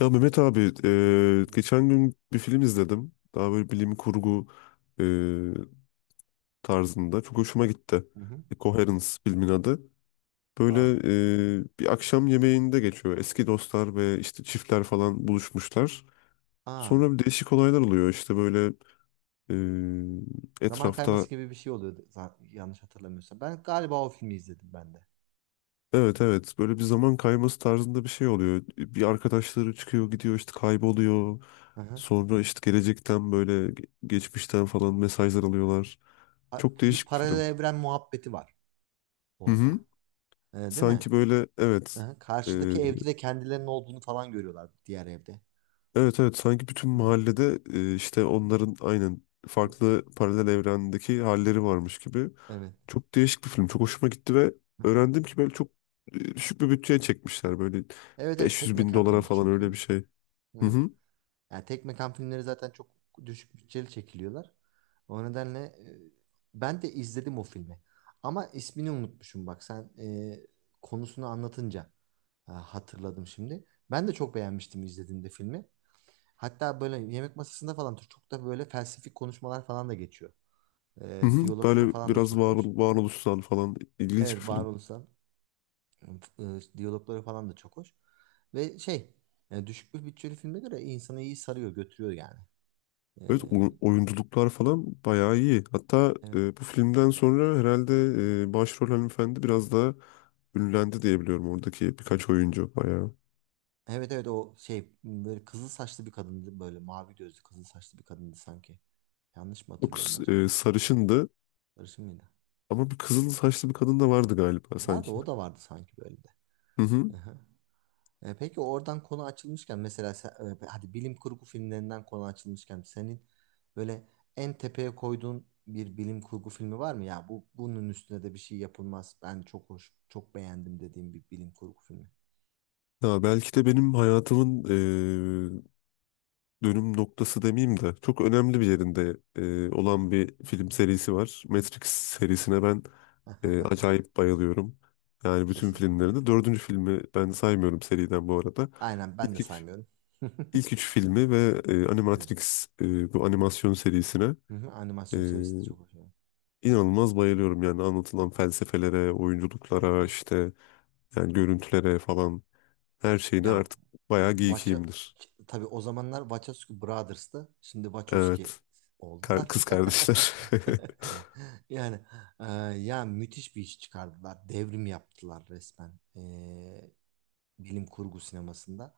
Ya Mehmet abi, Hı hı. geçen gün bir film izledim. Daha böyle bilim kurgu e, tarzında. Çok hoşuma gitti. Hı hı. Coherence filmin adı. Böyle Aa, bir akşam yemeğinde geçiyor. Eski dostlar ve işte çiftler falan buluşmuşlar. aa. Sonra bir değişik olaylar oluyor. İşte böyle Zaman etrafta kayması gibi bir şey oluyordu yanlış hatırlamıyorsam. Ben galiba o filmi izledim ben de. evet evet böyle bir zaman kayması tarzında bir şey oluyor. Bir arkadaşları çıkıyor gidiyor işte kayboluyor. Hı hı. Sonra işte gelecekten böyle geçmişten falan mesajlar alıyorlar. Çok Bir değişik bir paralel film. evren muhabbeti var Hı orada. hı. Değil mi? Sanki böyle Hı evet. hı. Ee, Karşıdaki evde de kendilerinin olduğunu falan görüyorlar diğer evde. evet evet sanki bütün Hı hı. mahallede işte onların aynen Hı. farklı paralel evrendeki halleri varmış gibi. Evet. Çok değişik bir film. Çok hoşuma gitti ve Hı hı. öğrendim ki böyle çok düşük bir bütçeye çekmişler. Böyle Evet evet tek 500 bin mekan dolara filmi falan öyle çünkü. bir şey. Hı Hı hı. hı. Yani tek mekan filmleri zaten çok düşük bütçeli çekiliyorlar. O nedenle ben de izledim o filmi. Ama ismini unutmuşum bak sen konusunu anlatınca hatırladım şimdi. Ben de çok beğenmiştim izlediğimde filmi. Hatta böyle yemek masasında falan çok da böyle felsefik konuşmalar falan da geçiyor. Hı hı. Diyalogları Böyle falan da biraz çok hoş. Varoluşsal falan ilginç bir Evet film. varoluşsal e, diyalogları falan da çok hoş. Ve şey düşük bir bütçeli filme göre insanı iyi sarıyor götürüyor yani. E, Evet oyunculuklar falan bayağı iyi. Hatta evet. Bu filmden sonra herhalde başrol hanımefendi biraz daha ünlendi diye biliyorum oradaki birkaç oyuncu bayağı. Evet evet o şey böyle kızıl saçlı bir kadındı böyle mavi gözlü kızıl saçlı bir kadındı sanki. Yanlış mı O hatırlıyorum kız acaba? Sarışındı Sarışın mıydı? ama bir kızıl saçlı bir kadın da vardı galiba Vardı sanki. o da vardı sanki böyle de. Hı hı. Aha. Peki oradan konu açılmışken mesela sen, hadi bilim kurgu filmlerinden konu açılmışken senin böyle en tepeye koyduğun bir bilim kurgu filmi var mı ya? Bu bunun üstüne de bir şey yapılmaz. Ben çok hoş, çok beğendim dediğim bir bilim kurgu filmi. Ya belki de benim hayatımın e, dönüm noktası demeyeyim de çok önemli bir yerinde olan bir film serisi var. Matrix serisine ben acayip bayılıyorum. Yani bütün Kesinlikle. filmlerinde. Dördüncü filmi ben saymıyorum seriden bu arada. Aynen ben de İlk üç, saymıyorum. ilk üç filmi ve Evet. Animatrix bu animasyon serisine Hı hı, e, animasyon serisi de çok hoşuma gitti. inanılmaz bayılıyorum. Yani anlatılan felsefelere, Hı oyunculuklara, hı. işte yani görüntülere falan her şeyine Ya artık bayağı Vacha geekiyimdir. tabii o zamanlar Wachowski Brothers'tı. Şimdi Wachowski Evet. Oldular. Kız kardeşler. Yani e, ya müthiş bir iş çıkardılar. Devrim yaptılar resmen. Bilim kurgu sinemasında.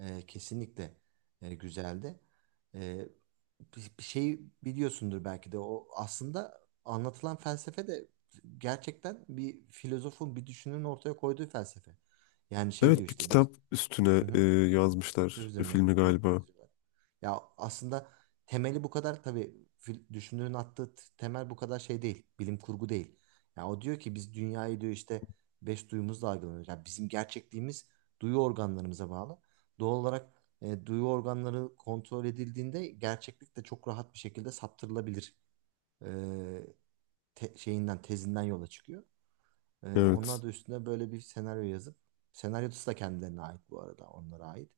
Kesinlikle güzeldi. E, bir şey biliyorsundur belki de o aslında anlatılan felsefe de gerçekten bir filozofun bir düşünürün ortaya koyduğu felsefe. Yani şey diyor Evet, bir işte biz. kitap üstüne Hı hı. Kitap yazmışlar üzerine filmi galiba. yazıyorlar. Ya aslında temeli bu kadar tabii düşünürün attığı temel bu kadar şey değil. Bilim kurgu değil. Ya o diyor ki biz dünyayı diyor işte beş duyumuzla algılıyoruz. Ya bizim gerçekliğimiz duyu organlarımıza bağlı. Doğal olarak duyu organları kontrol edildiğinde gerçeklik de çok rahat bir şekilde saptırılabilir e, şeyinden tezinden yola çıkıyor. Onlar Evet. da üstüne böyle bir senaryo yazıp senaryosu da kendilerine ait bu arada onlara ait.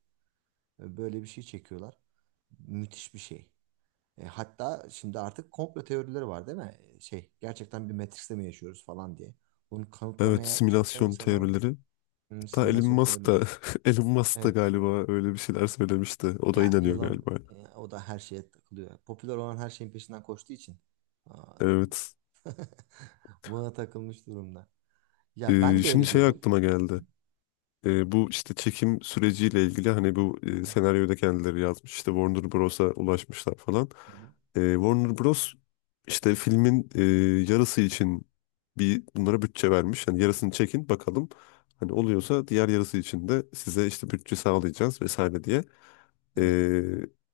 Böyle bir şey çekiyorlar. Müthiş bir şey. Hatta şimdi artık komplo teorileri var değil mi? Şey gerçekten bir Matrix'te mi yaşıyoruz falan diye. Bunu Evet, kanıtlamaya çalışan simülasyon insanlar var. teorileri. Hmm, Hatta Elon simülasyon Musk teorileri. da Elon Musk da Evet. galiba öyle bir şeyler söylemişti. O da Ya inanıyor Elon galiba. O da her şeye takılıyor. Popüler olan her şeyin peşinden koştuğu için aa, Evet. buna takılmış durumda. Ya ben de Şimdi öyle şey diyordum. aklıma geldi. Bu işte çekim süreciyle ilgili hani bu senaryoyu da kendileri yazmış. İşte Warner Bros'a ulaşmışlar falan. Hı hı. Warner Bros işte filmin yarısı için bir bunlara bütçe vermiş. Hani yarısını çekin bakalım. Hani oluyorsa diğer yarısı için de size işte bütçe sağlayacağız vesaire diye. Evet. E,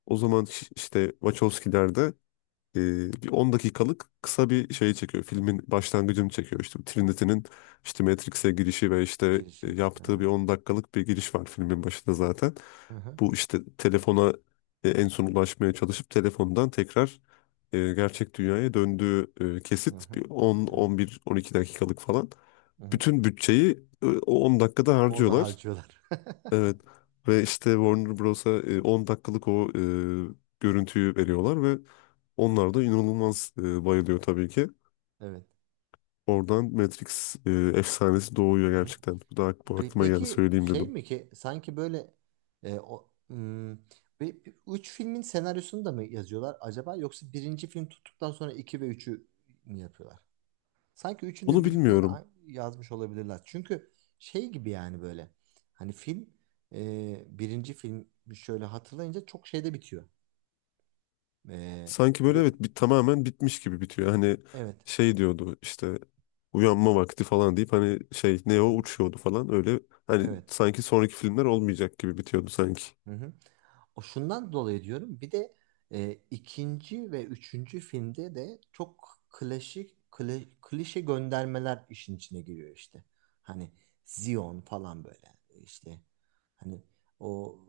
O zaman işte Wachowski'ler de bir 10 dakikalık kısa bir şey çekiyor. Filmin başlangıcını çekiyor. İşte Trinity'nin işte Matrix'e girişi ve işte Girişi. Ha. yaptığı bir 10 dakikalık bir giriş var filmin başında zaten. Hı hı. Bu işte telefona en son ulaşmaya çalışıp telefondan tekrar gerçek dünyaya döndüğü Hı kesit hı. bir on, Evet. on bir, on iki dakikalık falan. Hı hı. Bütün bütçeyi o 10 dakikada Orada harcıyorlar. harcıyorlar. Evet, ve işte Warner Bros'a 10 dakikalık o görüntüyü veriyorlar ve onlar da inanılmaz bayılıyor tabii ki. Evet. Oradan Matrix efsanesi doğuyor Hı hı. gerçekten. Bu da bu Pe- aklıma geldi Peki söyleyeyim şey dedim. mi ki sanki böyle o, hmm, üç filmin senaryosunu da mı yazıyorlar acaba yoksa birinci film tuttuktan sonra iki ve üçü mü yapıyorlar? Sanki üçünü Onu de birlikte bilmiyorum. Yazmış olabilirler. Çünkü şey gibi yani böyle hani film birinci film şöyle hatırlayınca çok şeyde bitiyor. E, Sanki de, böyle evet, tamamen bitmiş gibi bitiyor. Hani evet. şey diyordu işte uyanma vakti falan deyip hani şey Hı Neo hı. uçuyordu falan öyle. Hani Evet. sanki sonraki filmler olmayacak gibi bitiyordu sanki. Hı hı. O şundan dolayı diyorum. Bir de ikinci ve üçüncü filmde de çok klasik klişe göndermeler işin içine giriyor işte. Hani Zion falan böyle işte hani o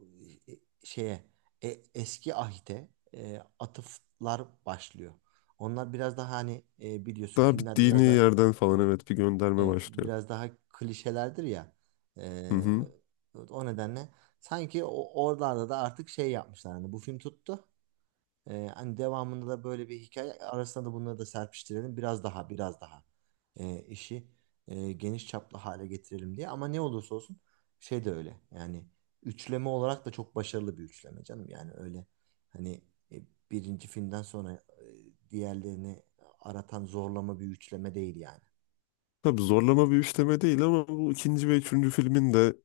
şeye e, eski ahite atıflar başlıyor. Onlar biraz daha hani biliyorsun Daha filmlerde bittiğini biraz daha yerden falan evet. evet bir gönderme Evet, başlıyor. biraz daha klişelerdir ya. Hı Ee, hı. o nedenle sanki o, oralarda da artık şey yapmışlar. Hani bu film tuttu. Hani devamında da böyle bir hikaye arasında da bunları da serpiştirelim. Biraz daha biraz daha işi geniş çaplı hale getirelim diye. Ama ne olursa olsun şey de öyle. Yani üçleme olarak da çok başarılı bir üçleme canım. Yani öyle hani e, birinci filmden sonra diğerlerini aratan zorlama bir üçleme değil yani. Tabii zorlama bir üçleme değil ama bu ikinci ve üçüncü filmin de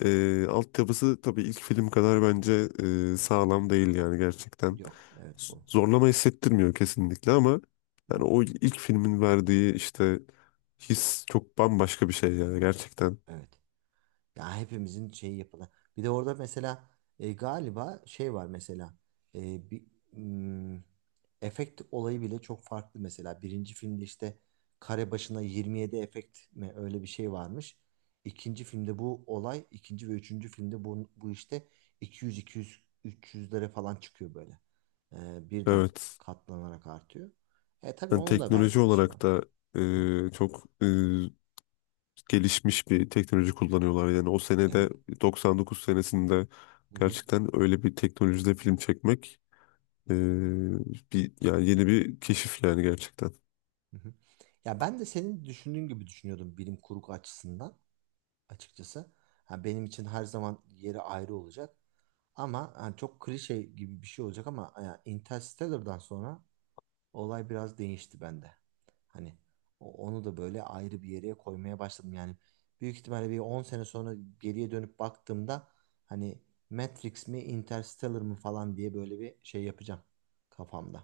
altyapısı tabii ilk film kadar bence sağlam değil yani gerçekten. Yok. Evet bu. Zorlama hissettirmiyor kesinlikle ama Hı yani hı. o ilk filmin verdiği işte his çok bambaşka bir şey yani gerçekten. Evet. Ya hepimizin şeyi yapılan. Bir de orada mesela galiba şey var mesela bir mm, efekt olayı bile çok farklı mesela. Birinci filmde işte kare başına 27 efekt mi öyle bir şey varmış. İkinci filmde bu olay, ikinci ve üçüncü filmde bu işte 200 200 300'lere falan çıkıyor böyle. Birden Evet. katlanarak artıyor. E tabii Yani onun da teknoloji verdiği bir şey var. olarak da Hı hı. Çok gelişmiş bir teknoloji kullanıyorlar. Yani o Evet. senede, 99 senesinde, Hı hı. gerçekten öyle bir teknolojide film çekmek e, bir yani yeni bir keşif yani gerçekten. Hı hı. Ya ben de senin düşündüğün gibi düşünüyordum bilim kurgu açısından açıkçası. Ha benim için her zaman yeri ayrı olacak. Ama hani çok klişe gibi bir şey olacak ama yani Interstellar'dan sonra olay biraz değişti bende. Hani onu da böyle ayrı bir yere koymaya başladım. Yani büyük ihtimalle bir 10 sene sonra geriye dönüp baktığımda hani Matrix mi Interstellar mı falan diye böyle bir şey yapacağım kafamda.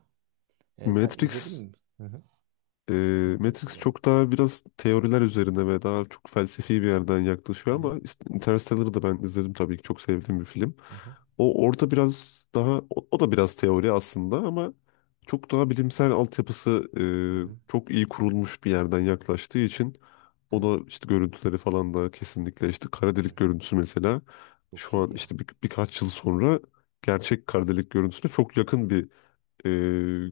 Sen izledin Matrix mi? Hı hı. e, Matrix Interstellar'ı. çok daha biraz teoriler üzerine ve daha çok felsefi bir yerden Hı yaklaşıyor hı. ama işte Interstellar'ı da ben izledim tabii ki, çok sevdiğim bir film. Hı hı. O orada biraz daha o da biraz teori aslında ama çok daha bilimsel altyapısı Hı hı. Çok iyi kurulmuş bir yerden yaklaştığı için Evet. ona işte görüntüleri falan da kesinlikle, işte kara Hı hı. delik görüntüsü mesela, Çok şu an iyiydi ya. işte birkaç yıl sonra gerçek kara delik görüntüsüne çok yakın bir e,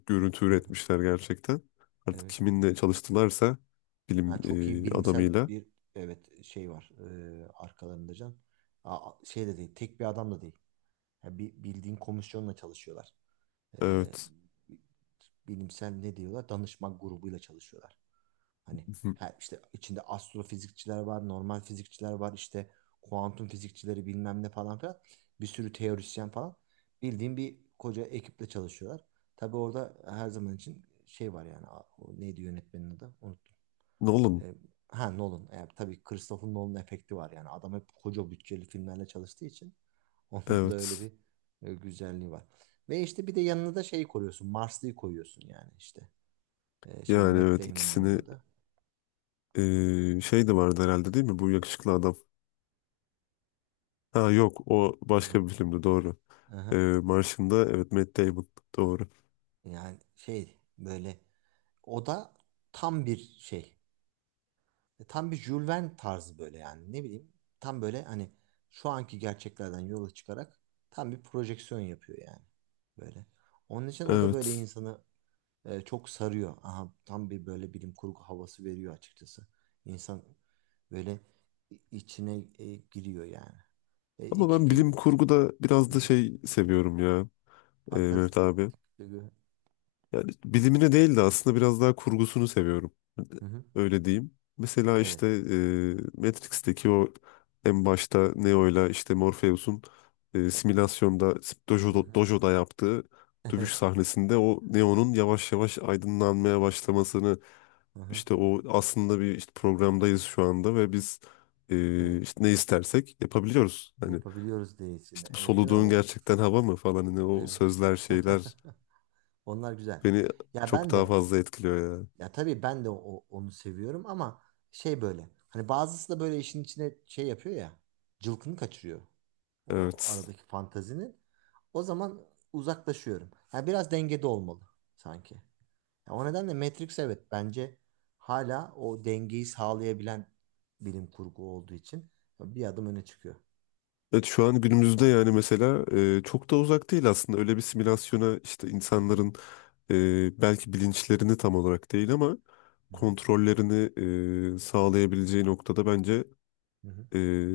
görüntü Hı hı. üretmişler gerçekten. Artık Evet. kiminle çalıştılarsa bilim Ha, çok iyi bilimsel adamıyla. bir evet şey var arkalarında can. Aa, şey de değil. Tek bir adam da değil. Ha, bir bildiğin komisyonla çalışıyorlar. e, Evet. bilimsel ne diyorlar? Danışma grubuyla çalışıyorlar. Hani Hı hı. her işte içinde astrofizikçiler var, normal fizikçiler var, işte kuantum fizikçileri bilmem ne falan filan. Bir sürü teorisyen falan. Bildiğim bir koca ekiple çalışıyorlar. Tabii orada her zaman için şey var yani o neydi yönetmenin adı? Unuttum. Nolan. E, ha Nolan. Tabii Christopher Nolan efekti var yani. Adam hep koca bütçeli filmlerle çalıştığı için onun da öyle Evet. bir güzelliği var. Ve işte bir de yanına da şey koyuyorsun. Marsley'i koyuyorsun yani işte. Şey Yani Matt evet, Damon'ın ikisini oynadığı. Şey de vardı herhalde değil mi? Bu yakışıklı adam. Ha yok, o Hı. başka bir filmdi, doğru. Aha. Martian'da, evet, Matt Damon, doğru. Yani şey böyle o da tam bir şey. Tam bir Jules Verne tarzı böyle yani ne bileyim. Tam böyle hani şu anki gerçeklerden yola çıkarak tam bir projeksiyon yapıyor yani. Böyle. Onun için o da böyle Evet. insanı çok sarıyor. Aha, tam bir böyle bilim kurgu havası veriyor açıkçası. İnsan böyle içine giriyor yani. Ama İki ben bilim film. kurguda Hı biraz da hı. şey seviyorum ya, Fantastik. Mehmet abi. e, Yani bilimini değil de aslında biraz daha kurgusunu seviyorum. Hı hı. Öyle diyeyim. Mesela Evet. işte Matrix'teki o en başta Neo'yla işte Morpheus'un simülasyonda Hı hı. dojo'da yaptığı dövüş Evet. sahnesinde o Neo'nun yavaş yavaş aydınlanmaya başlamasını, Hı hı. işte o aslında bir, işte programdayız şu anda ve biz Evet. işte ne istersek yapabiliyoruz. Hani Yapabiliyoruz diye içinde. işte bu Evet değil mi? soluduğun O gerçekten hava mı falan, hani o evet. sözler, şeyler Onlar güzel. beni Ya çok ben daha de fazla etkiliyor ya. ya tabii ben de o, onu seviyorum ama şey böyle. Hani bazısı da böyle işin içine şey yapıyor ya. Cılkını kaçırıyor. O Evet. aradaki fantazinin. O zaman uzaklaşıyorum. Yani biraz dengede olmalı sanki. Ya o nedenle Matrix evet bence hala o dengeyi sağlayabilen bilim kurgu olduğu için bir adım öne çıkıyor. Evet, şu an günümüzde yani, mesela çok da uzak değil aslında öyle bir simülasyona işte Hı hı, insanların belki bilinçlerini tam olarak değil ama hı hı, kontrollerini sağlayabileceği noktada bence hı hı. e,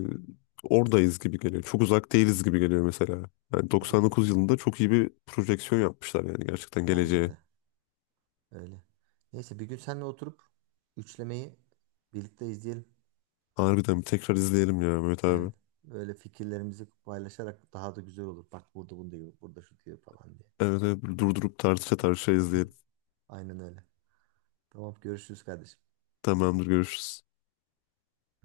oradayız gibi geliyor. Çok uzak değiliz gibi geliyor mesela. Yani Tabii ki. 99 yılında çok iyi bir projeksiyon yapmışlar yani, gerçekten Bence geleceğe. de öyle. Neyse bir gün seninle oturup üçlemeyi birlikte izleyelim. Harbiden bir tekrar izleyelim ya, Mehmet Evet. abi. Böyle fikirlerimizi paylaşarak daha da güzel olur. Bak burada bunu diyor, burada şu diyor falan diye. Evet, evet, durdurup tartışa tartışa Aha, izleyelim. aynen öyle. Tamam görüşürüz kardeşim. Tamamdır, görüşürüz.